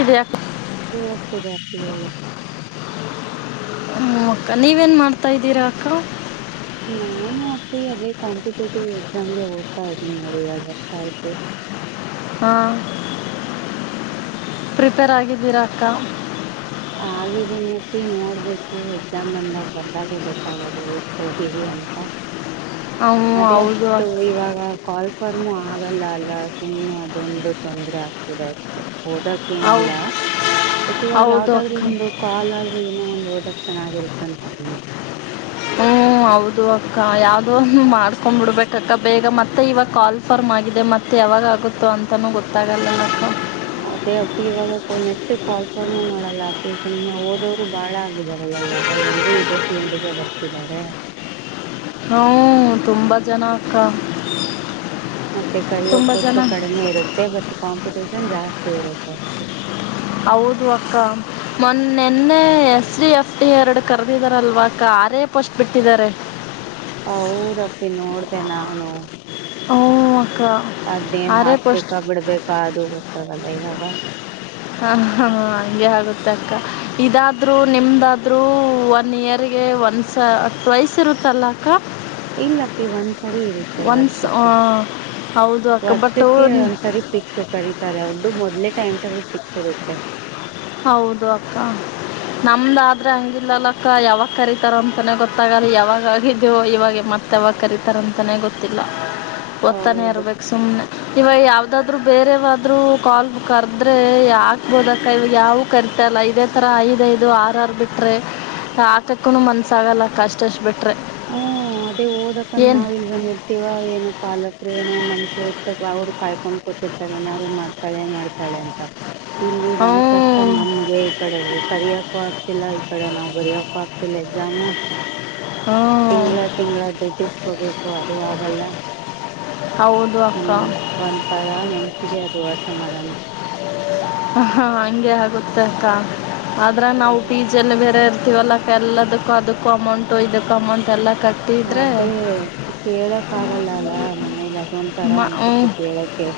ಿದ್ಯಾ [inaudible] B ಸ್ ಈ [inaudible] ಹ್ಮ ಅಕ್ಕ ನೀವು ಏನು ಮಾಡ್ತಾದೀರಾ ಅಕ್ಕ ನಾನು ಅಪ್ಪಯ ಅದೇ ಕಾಂಪಿಟೇಟಿವ್ ಎಕ್ಸಾಮ್ಗೆ ಓದತಾ ಇದ್ದೀನಿ ನೋಡು ಎರಡ ವರ್ಷ ಆಯ್ತು ಹಾ ಪ್ರಿಪೇರ್ ಆಗಿದ್ದೀರಾ ಅಕ್ಕ ಆಗಿದ್ದೀನಿ ಅಪ್ಪಿ ನೋಡ್ಬೇಕು ಎಕ್ಸಾಮ್ ಬಂದಾಗ ಬರ್ಧಗೆ ಗೊತ್ತಾಗೋದು ಎಷ್ಟ ಹೋಗಿದೆ ಅಂತ ಹ್ಞೂ ಅದೇ ಹೌದು ಅಷ್ಟು ಅಕ್ಕ ಇವಾಗ ಕಾರ್ [unintelligible] ಹೂ ಆಗಲ್ಲ ಅಲ್ಲ ಸುಮ್ಮ್ನೆ ಅದೊಂದು ತೊಂದರೆ ಆಗ್ತಿದೆ ಅಷ್ಟೇ ಓದಕ್ಕ ಹೌದು ಏನಿಲ್ಲ ಬಟ್ ಇವಾಗ ಹೌದು [unintelligible] ಅಕ್ಕ ಒಂದು ಕಾಲ್ ಏನು ಹೋದಗೆ ಚೆನ್ನಾಗಿದೆ ಅಂದೆ ಹ್ಮ್ ಹೌದು ಅಕ್ಕ ಯಾವವುದೋ ಮಾಡ್ಕೊಂಡ್ ಬಿಡ್ಬೇಕಕ್ಕ ಬೇಗ ಮತ್ತೆ ಇವಾಗ ಕಾಲ್ ಫರ್ಮ್ ಆಗಿದೆ ಮತ್ತೆ ಯಾವಾಗ ಆಗುತ್ತೋ ಅಂತಾನೂ ಗೊತ್ತಾಗಲ್ಲ ಅಕ್ಕ ಅದೇ ಅಪ್ಪಿ ಇವಾಗ ನೆಟ್ ಕಾಲ್ಫರ್ಮು ಮಾಡಲ್ಲ ಅಪ್ಪಿ ಸುಮ್ನೆ ಓದೋರು ಬಾಳ ಆಗಿದಾರಲ್ಲ ಇವಾಗ ಎಲ್ಲರೂ ಇದೇ ಫೀಲ್ಡ್ಗೆ ಬರ್ತಿದ್ದಾರೆ ಹ್ಮ ತುಂಬಾ ಜನ ಅಕ್ಕ ಮತ್ತೆ ಕಳಿಯುವ ತುಂಬ ಪೋಸ್ಟ್ ಜನ ಕಡಿಮೆ ಇರುತ್ತೆ ಬ [unintelligible] ಕಾಂಪಿಟೇಷನ್ [inaudible] ಜಾಸ್ತಿ ಇರುತ್ತ ಅಷ್ಟೆ ಹೌದು ಅಕ್ಕ ಮೊನ್ನ ನಿನ್ನೆ ಎಸ್ ಎಫ್ ಎರಡು ಕದ್ದಿದ್ದಾರೆ ಅಕ್ಕ ಆರೇ ಪೋಸ್ಟ್ ಬಿಟ್ಟಿ ದ್ದಾರೆ ಹೌದಪ್ಪಿ ನೋಡ್ದ ನಾನು ಓ ಅದೇನ್ ಹಾಕಬೇಕ ಬಿಡ್ಬೇಕ ಕ [unintelligible] ದೂ ಗೇಲಿ ಇವಾಗ ಹಂ ಹಾ ಹಗೆ ಆಗುತ್ತೆ ಅಕ್ಕ ಇದಾದರೂ ನಿಮ್ಮ್ದಾದ್ರೂ ಒನ್ ಇಯರ್ಗೆ ಒಂದುಸ ಟ್ವಯ್ಸ್ ಇರುತ್ತಲ್ಲ ಅಕ್ಕ ಇಲ್ಲಪ್ಪಿ ಒಂದ್ಸರಿ ಇರುತ್ತೆ ಒನ್ಸ್ ವರ್ಷಕ್ಕೆ ಹೌದು ಅಕ್ಕ ಬಟ್ಟು ವರ್ಷಕ್ಕೆ ಒಂದ್ಸರಿ ಪಿಕ್ಸು ಕರೀತಾರೆ ಅವರು ಅದು ಮೊದಲು ಟೈಮ್ ಟೇಬಲ್ ಫಿಕ್ಸ್ ಇರುತ್ತೆ ಹೌದು ಅಕ್ಕ ನಮ್ದಾದ್ರೆ ಹಂಗಿಲ್ಲಲ್ಲ ಅಕ್ಕ ಯಾವಾಗ ಕರತಾರ ಅಂತಾನೇ ಗೊತ್ತಾಗಲ್ಲ ಯಾವಾಗ ಆಗಿದೇವ ಇವಾಗ ಮತ ಯಾವಾಗ ಕರತಾರ ಅಂತಾನೇ ಗೊತ್ತಿಲ್ಲ ಒದತ್ತಾನೇ ಹೌದು ಇರ್ಬೇಕು ಸುಮ್ನೆ ಇವಾಗ ಯಾವ್ದಾದ್ರು ಬೇರೆವಾದ್ರು ಕಾಲ್ ಕರೆದ್ರೆ ಯಾಕಬದ ಕೈ ಯಾವ ಕರೀತಲ್ಲ ಅಲ್ಲ ಇದೇ ತರ ಐದ್ ಐದು ಆರ್ ಆರ್ ಬಿಟ್ರೆ ಹಾಕಕ್ಕು ಮನಸಾಗಲ್ಲ ಕಷ್ಟಷ್ಟ ಬಿಟ್ಟ್ರ ಹ್ಮ್ ಅದೇ ಓದಕಂದ ನಾವ್ ಇಲ್ ಬಂದಿರ್ತೇವ ಏನ ಪಾಲಕ್ ಏನೋ ನಂಬಿಕೆ ಬಾ ಅವ್ರು ಕಾಯ್ಕೊಂಡ್ ಕತಿರ್ತಾರೆ ಏನಾದ್ರು ಮಾಡ್ತಾಳೆ ಮಾಡ್ತಾಳೆ ಅಂತ ಇಲ್ಲಿ ನಮ ಕಷ್ಟ ಹ್ಞೂ ನಮ್ಗೆ ಈ ಕಡೆ ಊ ಕರಿಯಕು ಆಗ್ತಿಲ್ಲ ಈ ಕಡೆ ನಾವ್ ಬರಿಯಕು ಆತಿ ಎಕ್ಸಾಮ್ ಹ್ಞೂ ತಿಂಗಗಳ ತಿಂಗಳ ದುಡ್ಡಿಸಕೋಬೇಕು ಅದು ಆಗಲ್ಲ ಹೌದು ಅಕ್ಕ ಹ್ಮ್ ಒಂಥರ ಮನಸ್ಸಿಗೆ ಅದು ಈ ವರ್ಷ ಮಾಡನ ಹಾ ಹಂಗೆ ಆಗುತ್ತೆ ಅಕ್ಕ ಆದ್ರೆ ನಾವು ಹೌದು. ಫೀಸ್ ಬೇರೆ ಇವೆಲ್ಲಕು ಎಲ್ಲಾದಕ್ಕೂ ಅದಕು ಅಮೌಂಟು ಇದುಕ್ಕು ಅಮೌಂಟು ಎಲ್ಲಾ. ಅದೇ ಕೇಳಕ್ ಆಗಲ್ಲ ಅಲ್ಲ ಮನೇಲಿ ಅದ ಒಂಥರಾ ಮ ಹ್ಞೂ ಅನ್ಸುತ್ತೆ ಕೇಳಕೆ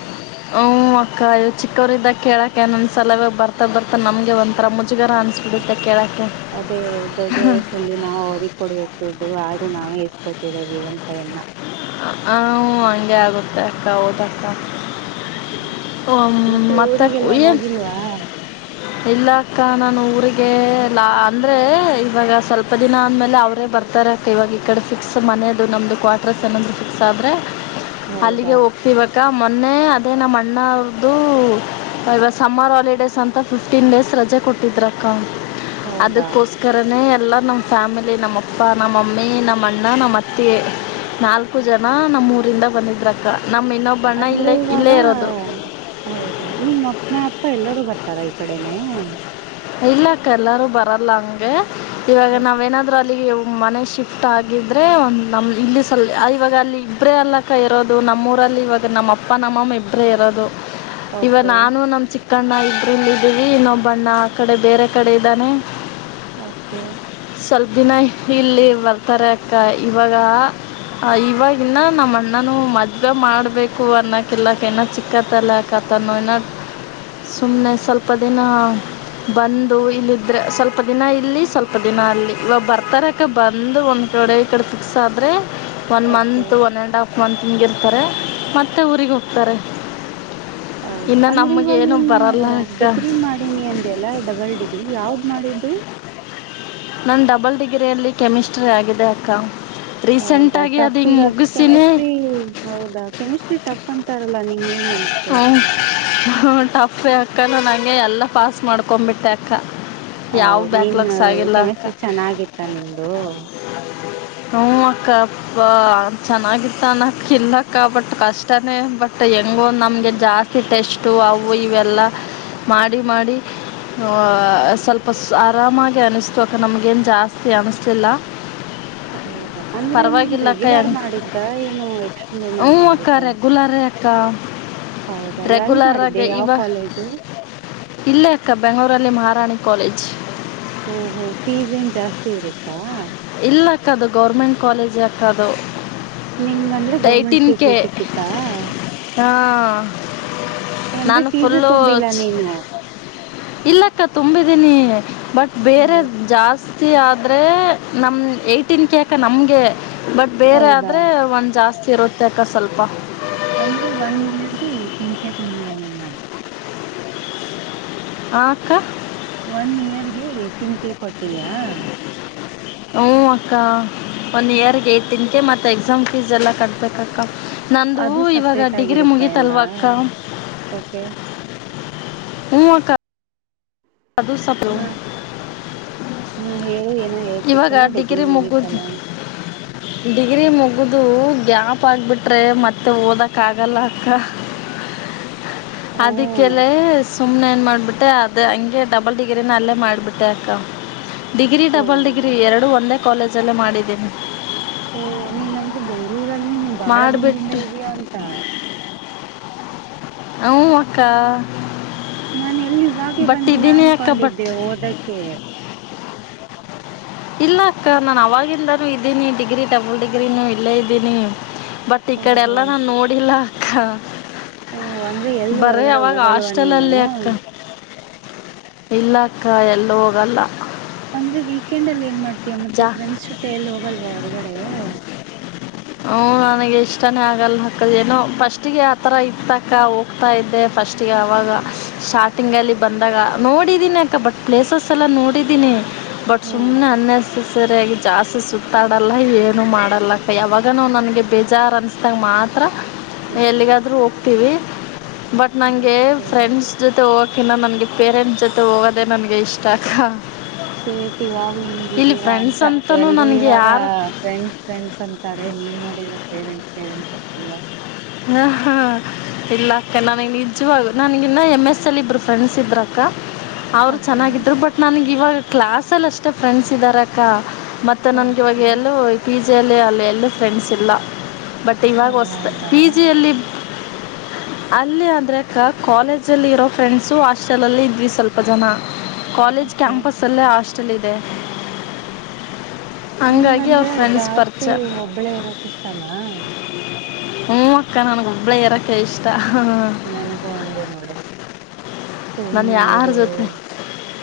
ಕೇಳ ಕೆಲವೊಂದು ಸಲ ಬರ್ತಾ ಬರ್ತಾ ನಮಗೆ ಒಂಥರಾ ಮುಜುಗರ ಅನಿಸ್ಬಿಡುತ್ತೆ ಕೇಳೋಕ್ಕೆ ಅದೇ ದೊಡ್ಡ ವಯಸ್ಸಲ್ಲಿ ನಾವು ಅವರಿಗೆ ಕೊಡಬೇಕು ದುಡ್ಡು ಆದ್ರೂ ನಾವೇ ಇಸ್ಕೋತಿದ್ದೇ ವಿ ಎಂ ಪೈಯನ್ನ ಹ ಹಂಗೆ ಆಗುತ್ತೆ ಅಕ್ಕ ಹೌದಕ್ಕಾ ಹ ಮತ್ತೆ ಊರಿಗೆಲ್ಲ ಏನ್ ಹೋಗಿಲ್ವಾ ಈಲ್ಲಾಕ್ಕ ನಾನು ಊರಿಗೆ ಗೆ ಲಾ ಅಂದರೆ ಇವಾಗ ಸ್ವಲ್ಪ ದಿನ ಅಂದಮೇಲೆ ಅವರೇ ಬರ್ತಾರೆ ಅಕ್ಕ ಇವಾಗ ಈ ಕಡೆ ಫಿಕ್ಸ್ ಮನೆಯದು ನಮ್ದು ಕ್ವಾರ್ಟರ್ಸ್ ಏನಂದ್ರೂ ಫಿಕ್ಸ್ ಆದ್ರೆ. ಹೌದಾ ಅಲ್ಲಿಗೆ ಹೋಗ್ತಿವಕ್ಕ ಮೊನ್ನೆ ಅದೇ ನಮ್ಮ ಅಣ್ಣ ಅವ್ರ್ದು ಇವಾಗ ಸಮ್ಮರ್ ಹಾಲಿಡೇಸ್ ಅಂತ ಫಿಫ್ಟೀನ್ ಡೇಸ್ ರಜೆ ಕೊಟ್ಟಿದ್ರಕ್ಕ ಹೌದಾ ಅದಕ್ಕೋಸ್ಕರನೇ ಎಲ್ಲ ನಮ್ಮ್ ಫ್ಯಾಮಿಲಿ ನಮ್ಮ ಅಪ್ಪ ನಮ್ಮಮ್ಮಿ ನಮ್ಮ ಅಣ್ಣ ನಮ್ಮ್ ಅತ್ತೆ ನಾಲ್ಕು ಜನ ನಮ್ಮ ಊರಿಂದ ಬಂದಿದ್ರಕ್ಕ ನಮ್ಮ ಇನ್ನೊಬ್ಬ ಅಣ್ಣ ಅಂದ್ರೆ ಇಲ್ಲೇ ಇವಾಗ ಇಲ್ಲೇ ಇರೋದು ಹೌದಾ ನಿಮ್ಮ ಅಪ್ಪ ಎಲ್ಲರೂ ಬರ್ತಾ ರಾ ಈ ಕಡೆನೆೇ ಇಲ್ಲಕ್ಕ ಎಲ್ಲರೂ ಬರಲ್ಲ ಹಂಗೆ ಇವಾಗ ನಾವೇನಾದ್ರೂ ಅಲ್ಲಿಗೆ ಮನೆ ಶಿಫ್ಟ್ ಆಗಿದ್ರೆ ಒಂದು ನಮ್ಮ ಇಲ್ಲಿ ಸಲ್ ಇವಾಗ ಅಲ್ಲಿ ಇಬ್ಬರೇ ಅಲ್ಲಕ್ಕ ಇರೋದು ನಮ್ಮೂಊರಲ್ಲಿ ಇವಾಗ ನಮ್ಮ ಅಪ್ಪ ನಮ್ಮಮ್ಮ ಇಬ್ಬರೇ ಇರೋದು ಇವಾಗ ಓಕೆ ನಾನು ನಮ್ಮ ಚಿಕ್ಕಣ್ಣ ಇಬ್ಬರೇ ಇಲ್ಲಿ ಇದೀವಿ ಇನ್ನೊಬ್ಬ ಅಣ್ಣ ಈ ಕಡೆ ಬೇರೆ ಕಡೆ ಇದ್ದಾನೆ ಓಕೆ ಸ್ವಲ್ಪ ದಿನ ಇಲ್ಲಿ ಬರ್ತಾರೆ ಅಕ್ಕ ಇವಾಗ ಇವಾಗಿನ ನಮ್ಮ ಅಣ್ಣನಿಗೆ ಮದುವೆ ಮಾಡಬೇಕು ಇನ್ನ ಚಿಕ್ಕ ಕಲ್ಯಕತನ ಅಂಥ ಇನ್ನ ಸ್ವಲ್ಪ ದಿನ. ಬಂದು ಇಲ್ಲಿದ್ದರೆ ಸ್ವಲ್ಪ ದಿನ ಇಲ್ಲಿ ಸ್ವಲ್ಪ ದಿನ ಅಲ್ಲಿ ಇವಾಗ ಬರ್ತಾರಕ್ಕ ಬಂದು ಒಂದು ಕಡೆ ಈ ಕಡೆ ಫಿಕ್ಸ್ ಆದರೆ one okay month one and half month ಇರ್ತಾರೆ ಮತ್ತೆ ಊರಿಗೆ ಹೋಗ್ತಾರೆ ಹೌದು ಇನ್ನು ಅಂದ್ರೆ ಇವಾಗ ನಮಗೇನು ನೀನು ಬರಲ್ಲ ಅಕ್ಕ ಡಿಗ್ರಿ ಮಾಡಿನಿ ಅಂದಲ್ಲ ಡಬಲ್ ಡಿಗ್ರಿ ಯಾವ್ದ್ ಮಾಡಿದ್ದು ನನ್ ಡಬಲ್ ಡಿಗ್ರಿಯಲ್ಲಿ ಕೆಮಿಸ್ಟ್ರಿ ಆಗಿದೆ ಅಕ್ಕ. ಹೌದಾ ರೀಸೆಂಟಾಗಿ ಅದು ಟಫ್ ಹಿಂಗೆ ಇರದ್ ಮುಗಿಸಿನೇ ಕೆಮಿಸ್ಟ್ರಿ ಹೌದಾ ಕೆಮಿಸ್ಟ್ರಿ ಟಫ್ ಅಂತಾರಲ್ಲ ನಿಂಗೆಗನ್ ಊಂ ಊಂ ಟಫ್ಫೇ ಅದ್ ಅಕ್ಕ ನಾನಂಗೆ ಎಲ್ಲ ಪಾಸ್ ಮಾಡ್ಕೊಂಬಿಟ್ಟೆ ಅಕ್ಕ. ಯಾವ ಹೌದ್ ನೀನ ಬ್ಯಾಕ್ಲಾಗ್ಸ್ ಆಗಿಲ್ಲ ಅಕ್ಕ ಕೆಮಿಸ್ಟ್ರಿ ಚೆನ್ನಾಗಿತ್ತ ನಿಂದು? ಹ್ಞೂ ಅಕ್ಕ ಪ ಚೆನ್ನಾಗಿತ್ತನಕಿನ್ನಕ್ಕ ಬಟ್ ಕಷ್ಟನೇ ಬಟ್ ಹೆಂಗೋ ನಮ್ಗೆ ಜಾಸ್ತಿ ಟೆಸ್ಟು ಅವು ಇವೆಲ್ಲ ಮಾಡಿ ಮಾಡಿ ಓ ಆ ಸ್ವಲ್ಪ ಆರಾಮಾಗಿ ಅನಿಸ್ತು ಅಕ್ಕ ನಮ್ಗೇನು ಜಾಸ್ತಿ ಅನ್ನಿಸ್ಲಿಲ್ಲ. ಹೌದಾ ಅಂದ್ರೆ ನೀನ್ ಪರವಾಗಿಲ್ಲ ಅಕ್ಕ ರೆಗ್ಯುಲರ್ ಹೆಂಗ್ ಮಾಡಿದ್ದ ಏನು ಎಕ್ಸ್ಟರ್ನಲ್ ಮಾಡ್ಕೊಂಡಿದ್ದ? ಕ ಹೌದಾ ಎಲ್ ಮಾಡಿದ್ದೆ ರೆಗ್ಯುಲರಾಗೆ ಯಾವ ಇವ ಕಾಲೇಜು ಇಲ್ಲೇ ಅಕ್ಕ ಬೆಂಗಳೂರಲ್ಲಿ ಮಹಾರಾಣಿ ಕಾಲೇಜ್ ಓಹೋ ಫೀಸ್ ಏನ್ ಜಾಸ್ತಿ ಇರುತ್ತಾ? ಇಲ್ಲಾಕ್ಕ ಅದು ಗೌರ್ಮೆಂಟ್ ಕಾಲೇಜೆ ಅಕ್ಕ ಅದು. ನಿಂಗಂದ್ರೆ ಗೌರ್ಮೆಂಟ್ ಟೈಟಿನ್ ಸೀಟ್ ಕೆ ಸಿಕ್ಕಿತ್ತಾ ಹಾಂ ಅಂದ್ರೆ ನಾನು ಫೀಸೇ ಫುಲ್ಲು ತುಂಬಿಲ್ಲ ನೀನು ಇಲ್ಲಕ್ಕ ತುಂಬಿದೀನಿ. ಬಟ್ ಬೇರೇರ್ ಹೌ- ಜಾಸ್ ತಿ ಆದ್ರೆ ನಮ್ ಏಟಿನ್ ಕೆಕ ನಮ್ಗೆ. ಬಟ್ ಬೇರೆ ಹೌದಾ ಆದ್ರೆ ಒಂದ್ ಜಾಸ್ತಿ ತಿರುತ್ತೆಕ್ಕ ಸ್ವಲ್ಪ. ಅಂದ್ರೆ ಒನ್ ಇಯರ್ಗೆ ಕೆನ್ಕ ತುಂಬಿಯೇನೆ ನಾ. ಹಾ ಅಕ್ಕ. ಒನ್ ಇಯರ್ಗೆ ಏಟಿನ್ ಕೆ ಕೊಟ್ಟೀಯ. ಹು ಅಕ್ಕ ಒನ್ ಇಯರ್ಗ್ ಏಟಿನ್ಗೆ ಮತ್ ಎಕ್ಸಾಮ್ ಫೀಸ್ ಎಲ್ಲಾ ಕಟ್ಬೇಕ್ ಅಕ್ಕ. ನಂದು ಅದು ಇವಾಗ ಸಪ್ರೇಟ್ ಡಿಗ್ರಿ ಆಗಿರುತ್ತಾ ಎಲ್ಲ ಮುಗೀತಲ್ವ ಅಕ್ಕ. ಓಕೆ ಹು ಅಕ್ಕ. ಅದು ಸ್ವಲ್ಪ ಹಾ ಹಾ ಹೇಳಿ ಏನೋ ಇವಾಗ ಹೇಳ್ತಿದ್ದಲ್ಲ ಡಿಗ್ರಿ ಮುಗಿದು ಮುಗತಲ್ಲ ಅಂತ. ಡಿಗ್ರಿ ಮುಗುದು ಗ್ಯಾಪ್ ಆಗ್ಬಿಟ್ರೆ ಮತ್ತೆ ಓದಕ್ ಆಗಲ್ಲ ಅಕ್ಕ. ಓ ಅದಿಕ್ಕೇಲೆ ಸು ಸುಮ್ನೆ ಏನ್ ಮಾಡ್ಬಿಟ್ಟೆ ಅದೆ ಹಂಗ್ ಎ ಡಬಲ್ ಡಿಗ್ರಿನು ಅಲ್ಲೇ ಮಾಡ್ಬಿಟ್ಟೆ ಅಕ್ಕ. ಡಿಗ್ರಿ ಓ ಡಬಲ್ ಡಿಗ್ರಿ ಎರಡು ಒಂದೆ. ಕಾಲೇಜಲ್ಲೇ ಮಾಡಿದ್ದೀನಿ. ಓ ನೀನಂದ್ರೆ ಬೆಂಗ್ಳೂರಲ್ ನೀನು ಬಾಳ ದಿನ್ದಿಂದ ಮಾಡಿಬಿಟ್ಟು ಇದ್ಯ ಅಂತ. ಹ್ಮು ಅಕ್ಕ. ನಾನೆ ಅಲ್ಲಿವಾಗೆ ಬಟ್ ಬಂದಿಯಾ ಇದ್ದೀನಿ ಅಕ್ಕ ಬಟ್ ಅನ್ಕೊಂಡಿದ್ದೆ ಓದಕ್ಕೆ. ಇಲ್ಲ ಅಕ್ಕ ನಾನ್ ಅವಾಗಿನ್ದನೂ ಇದ್ದೀನಿ ಡಿಗ್ರಿ ಡಬಲ್ ಡಿಗ್ರಿನು ಇಲ್ಲೇ ಇದಿನಿ. ಬಟ್ ಈ ಕಡೆ ಓಹೋ ಎಲ್ಲಾ ನಾನ್ ನೋಡಿಲ್ಲ. ಖ. ಓ ಅಂದ್ರೆ ಎಲ್ ಹೊರ್ಗಡೆ ಹೋಗಲ್ವ ನೀನು. ಹಾಸ್ಟೆಲಲ್ಲಿ ಅಕ್ಕ ಇಲ್ಲ ಅಕ್ಕ ಎಲ್ಲು ಹೋಗಲ್ಲ. ಒಂದು ವೀಕೆಂಡ್ ಅಲ್ ಏನ್ ಮಾಡ್ ತ್ಯ ಮತ್ತೆ ಜಾ ಪ್ರೆಂಡ್ಸ್ ಜೊತೆ ಎಲ್ಲು ಹೋಗಲ್ವ ಹೊ ಹೊರ್ಗಡೆ. ಹ ನನಗೆ ಇಷ್ಟಾನೇ ಆಗಲ್ಲ ಅಕ್ಕ ಅದೇನೋ ಫಸ್ಟಿಗೆ ಆತರ ಇತ್ತ ಅಕ್ಕ, ಹೋಗ್ತಾ ಇದ್ದೆ ಫಸ್ಟಿಗೆ ಅವಾಗ ಸ್ಟಾರ್ಟಿಂಗಲ್ಲಿ ಬಂದಾಗ ನೋಡಿದೀನಿ ಅಕ್ಕ ಬಟ್ ಪ್ಲೇಸಸ್ ಎಲ್ಲ ನೋಡಿದ್ದೀನಿ ಬಟ್ ಹ್ಮ್ ಸುಮ್ನೆ ಅನ್ನ ಸರಿಯಾಗಿ ಜಾಸ್ತಿ ಸುತ್ತಾಡಲ್ಲ ಏನು ಮಾಡಲ್ಲ ಅಕ್ಕ ಯಾ ಈಗನು ನನ್ಗೆ ಬೇಜಾರ್ ಅನ್ಸ್ದಾಗ ಮಾತ್ರ, ಎಲ್ಲಿಗಾದ್ರೂ ಹೋಗ್ತೀವಿ ಬಟ್ ನಂಗೆ ಓಕೆ ಫ್ರೆಂಡ್ಸ್ ಜೊತೆ ಹೋ ಇನ್ನು ನಮಗೆ ಪೇರೆಂಟ್ಸ್ ಜೊತೆ ಹೋಗೋದೆೇ ನಮಗೆ ಇಷ್ಟ ಅಕ್ಕ [unintelligible] ಇವಾಗ್ಲೂ ಇಲ್ಲಿ ಹಿಂಗಿದ್ದೀರಾ ಅಂತ ಫ್ರೆಂಡ್ಸ್ ಅಂತಲೂ ಎಲ್ರೂ ನನಗೆ ಇವಾಗ ಯಾರು ಫ್ರೆಂಡ್ಸ್ ಫ್ರೆಂಡ್ಸ್ ಅಂತಾರೆ ನೀನು ಪೇರೆಂಟ್ಸ್ ಪೇರೆಂಟ್ಸ್ ಅಂತಿಯ ಹಾ ಹಾ ಇಲ್ಲ ಅಕ್ಕ. ನನಿಗ್ ನಿಜವಾಗೂ ನನಗಿನ್ನ ಎಮ ಎಸ್ ಅಲ್ಲಿ ಇಬ್ರು ಫ್ರೆಂಡ್ಸ್ ಇದ್ರು ಅಕ್ಕ ಅವರು ಓಕೆ ಚೆನ್ನಾಗಿದ್ರು ಬಟ್ ನನ್ಗೆ ಇವಾಗ ಕ್ಲಾಸ್ ಅಲ್ಲಿ ಅಷ್ಟೇ ಫ್ರೆಂಡ್ಸ್ ಇದ್ದಾರಕ್ಕ ಮತ್ತೆ ನನ್ಗಿವಾಗ ಓಕೆ ಎಲ್ಲೂ [unintelligible] ಅಲ್ಲಿ ಎಲ್ಲ ಫ್ರೆಂಡ್ಸ್ ಇಲ್ಲ ಬಟ್ ಓ ಇವಾಗ ಹೊಸ್ ಹೌದಾ ಪೀಜಿಯಲ್ಲಿ ಅಲ್ಲಿ ಅಂದ್ರೆ ಅಕ್ಕ, ಕಾಲೇಜಲ್ಲಿ ಇರೋ ಫ್ರೆಂಡ್ಸು ಹಾಸ್ಟೆಲಲ್ಲಿ ಇದ್ವಿ ಸ್ವಲ್ಪ ಜನ ಕಾಲೇಜ್ ಓಕೆ ಕ್ಯಾಂಪಸ್ಲ್ಲೇ ಅಲ್ಲೆ ಅಷ್ಟ್ ಲ್ಲ ಇದೆ ಹಂಗಾಗಿ ಅವ್ರ ನಿಂಗಂದ್ರೆ ಫ್ರೆಂಡ್ಸ್ ಜಾಸ್ತಿ ಪರಿಚಯ ಒಬ್ಬಳೆ ಇರಕ್ ಇಷ್ಟನಾ? ಹೂ ಅಕ್ಕ ನನಗ್ ಒಬ್ಬಳೆ ಇರಕ್ಕೆ ಇಷ್ಟ. ನನಗೂ ಹಂಗೆ ನೋಡು ನಾನು ಸುಮ್ನೆ ಯಾರ ಇದು, ಜೊತೆ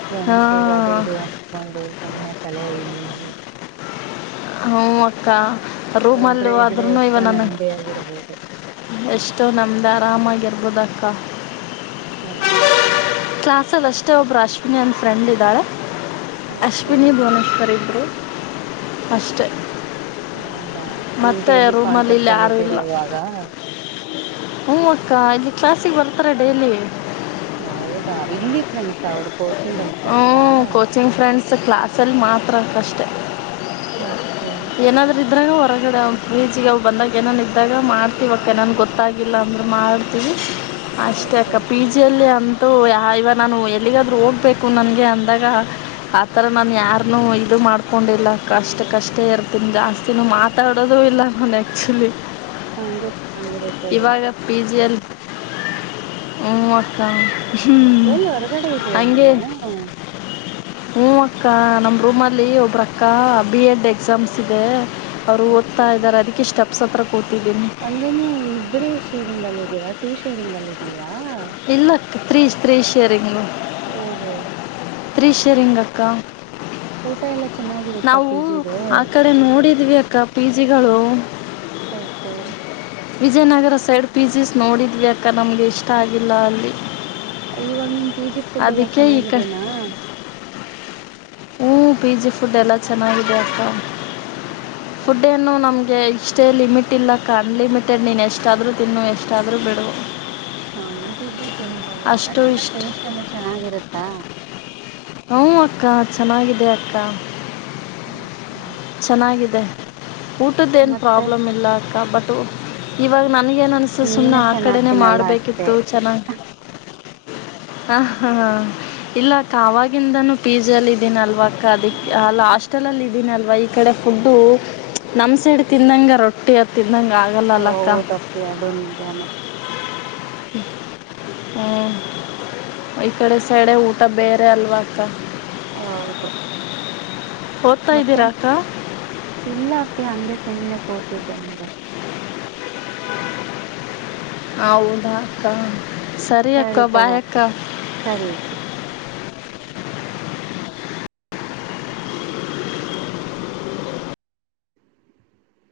ಫ್ರೆಂಡ್ಸೂ ಅದು ಹಾಂ ಇದು ಅನ್ಕೊಂಡು ಸುಮ್ಮನೆ ತಲೆ ಹ್ಮ್ ಹ್ಮ ಹೂ ಅಕ್ಕ. ರೂಮ್ ಅಲ್ಲಿ ಒಬ್ರೇ ಇದ್ರೆ ಆದ್ರೂನು ಇವ ಎಷ್ಟೋ ನನ್ ನೆಮ್ಮದಿಯಾಗಿರ್ಬೋದು ಎಷ್ಟೋ ನಮ್ದ [unintelligible] ಆರಾಮಾಗಿರ್ಬೋಧ್ ಅಕ್ಕ ಹ್ಮ ಕ್ಲಾಸ್ ಅಲ್ಲಿ ಅಷ್ಟೇ ಒಬ್ರು ಅಶ್ವಿನಿ ಅಂತ ಫ್ರೆಂಡ್ ಇದಾಳೆ ಓಕೆ ಅಶ್ವಿನಿ ಭುವನೇಶ್ವರಿ ಇಬ್ರೂ ಅಷ್ಟೇ. ಹ್ಮ್ ಏನ್ ಮತ್ತೆ ಡೈಲಿ ರೂಮಲ್ಲಿ ಕಾಂಟ್ಯಾಕ್ಟ್ ಅಲ್ಲಿ ಇದ್ದೀರಾ ಇವಾಗ? ಹೂ ಅಕ್ಕ, ಇಲ್ಲಿ ಕ್ಲಾಸಿಗೆ ಬರ್ತಾರ ಡೈಲಿ ಹೌದಾ ಇಲ್ಲಿ ಫ್ರೆಂಡ್ಸ್ ಅವ್ರ ಕೋಚಿಂಗ್ ಅಲ್ಲಿ ಹ್ಞೂ [unintelligible] ಕೋಚಿಂಗ್ ಫ್ರೆಂಡ್ಸ್ ಕ್ಲಾಸಲ್ಲಿ ಮಾತ್ರ ಕಷ್ಟ [unintelligible] ಓಕೆ [unintelligible] ಅದ್ರಲ್ಲು ಹೊರಗಡೆ ಅವ ಪೀಜಿಗೆ ಅವು ಬಂದಾಗ ಏನನು ಇದ್ದಾಗ ಮಾಡ್ತೀವಂತೆ ಗೊತ್ತಾಗಿಲ್ಲ ಅಂದ್ರೂನು ಮಾಡ್ತೀವಿ [unintelligible] ಅಷ್ಟೇ ಓಕೆ ಅಕ್ಕ ಪಿಜಿ ಅಲ್ಲಿ [unintelligible] ತುಯಾ ಇವ ನಾನು [unintelligible] ಎಲ್ಲಾದ್ರೂ ಹೋಗ್ಬೇಕು ನನ್ಗೆ ಅಂದಾಗ ಆತರ ನಾನು ಯಾರ್ನು ಇದು ಮಾಡ್ಕೊಂಡಿಲ್ಲ ಅಕ್ಕ ಅಷ್ಟಕಷ್ಟೇ ಇರ್ತೀನಿ ಜಾಸ್ತಿನೂ ಮಾತಾಡೋದು ಇಲ್ಲ ನಾನು ಆಕ್ಚುಲಿ [unintelligible] ಹಂಗೆ ಚೆನ್ನಾಗಿರುತ್ತೆೇಬಿಡು [unintelligible] ಹ ಅಕ್ಕ ಹ್ಮ್ [inaudible] ಎಲ್ಲಿ ಹೊರಗಡೆ ಇದೆಯ ನೀನು [unintelligible] ಹ್ಞ ಅಕ್ಕ ನಮ್ಮ್ ರೂಮ್ ಅಲ್ಲಿ ಒಬ್ಬ್ರ ಅಕ್ಕ ಬಿ ಎಡ್ ಎಕ್ಸಾಮ್ಸ್ ಇದೆ [unintelligible] ಅವರು ಓದ್ತಾ ಓಕೆ ಇದ್ದಾರೆ ಅದಕ್ಕೆ ಇಷ್ಟ [unintelligible] ಸತರಕೋತಿಗೆ [inaudible] ಅಂದ್ರೆ ನೀವು ಇಬ್ರೆ ಶೇರಿಂಗ್ ಅಲ್ಲಿ ಇದೀರಾ ಟೂ ಶೇರಿಂಗ್ ಅಲ್ಲಿ ಇದೀರಾ [unintelligible] ಯಾ [unintelligible] ಇಲ್ಲ ತ್ರೀ ತ್ರೀ ಶೇರಿಂಗ್ [unintelligible] ಓಹೋ [unintelligible] ತ್ರೀ ಶೇರಿಂಗಕ್ಕಾ ಊಟ ಎಲ್ಲ [unintelligible] ಚೆನ್ನಾಗಿರುತ್ತಾ ನಾವು ಪಿ ಜಿದು ಆ ಕಡೆ ನೋಡಿದ್ವಿ [unintelligible] ಅಕ್ಕ ಪಿಜಿಗಳುು [unintelligible] ಹೋಹೋ [unintelligible] ವಿಜಯನಗರ ಸೈಡ್ ಪೀಜಿಸ್ ನೋಡಿದ್ವಿ ಅಕ್ಕ ನಮ್ಗೆ ಇಷ್ಟ ಆಗಲ್ಲಿಲ್ಲ ಅಲ್ಲಿ [unintelligible] ಇವಾಗ ನಿನ್ ಪಿಜಿ ಫುಡ್ ಎಲ್ಲ ಅದಕ್ಕೆ ಈ ಚೆನ್ನಾಗಿದೆೇನಾ [unintelligible] ಹ್ಮ ಪಿಜಿ ಫುಡ್ ಎಲ್ಲಾ ಚೆನ್ನಾಗಿದೆ ಅಕ್ಕ [unintelligible] ಫುಡ್ ಏನು ನಮ್ [unintelligible] ಇಷ್ಟೇ ಲಿಮಿಟ್ ಇಲ್ಲಕ್ಕ ಅನ್ಲಿಮಿಟೆಡ್ ನೀನು ಎಷ್ಟಾದರೂ ತಿನ್ನು ಎಷ್ಟಾದರೂ ಬಿಡು [unintelligible] ಹಾ ದ [inaudible] ತಿಂಬಬಹುದು ಅಷ್ಟು ಅಂದ್ರೆ ಎಲ್ಲ ಇಷ್ಟು ಟೇಸ್ಟ್ ಎಲ್ಲ ಚೆನ್ನಾಗಿರುತ್ತೆ ಹಾ ಹ ಅಕ್ಕ ಚೆನ್ನಾಗಿದೆ ಅಕ್ಕ ಹ್ಮ ಚೆನ್ನಾಗಿದೆ ಊಟದ ಏನ್ ಮತ್ತೆ ಪ್ರಾಬ್ಲಮ್ ಇಲ್ಲ ಅಕ್ಕ ಬಟ್ ಇವಾಗ ನ ನನಗೇನು ಅನಿಸು ಸುಮ್ಮನೆ ನೀನೇ ಆ ಚೆನ್ನಾಗಿ ಕಡೆೆಯೇ ತಿನ್ನಲ್ಲ ಅಷ್ಟೇ ಮಾಡಬೇಕಿತ್ತು ಚೆನ್ನಾಗಿ ಹ ಹ ಹ ಇಲ್ಲ ಆವಾಗಿಂದಾನು ಪೀಜಿ ಅಲ್ಲಿ ಇದನ್ ಅಲ್ವಾ ಅದಿಕ್ ಅಲ್ಲಿ ಹಾಸ್ಟೆಲ್ ಅಲ್ಲಿ ಇದೀನ ಅಲ್ವಾ ಈ ಈ ಕಡೆ ಫುಡ್ಡು ನಮ್ ಸೈಡ್ ತಿಂದಂಗ ರೊಟ್ಟಿ ಹತ್ ತಿ ಓ ಹೌದ್ ಅಪ್ಪಿ ಅದು ನಿಜನೇ. ಹ್ಮ ಈ ಕಡೆ ಸೈಡೆ ಊಟ ಬೇರೆ ಅಲ್ವಾ ಅಕ್ಕ. ಹೌದು. ಓದ್ತಾ ಇದ್ದೀರಕ್ಕ. ಗೆ ಹಂಗೆ ಸುಮ್ನೆ ಕುತಿದ್ದೆ ನೋಡು. ಹೌದಾ ಅಕ್ಕ. ಅಕ್ಕ ಸರಿ ತಗೋ ಬಾಯ್ ಅಪ್ಪಿ ಅಕ್ಕ ಸರಿ ಅಪ್ಪಿ.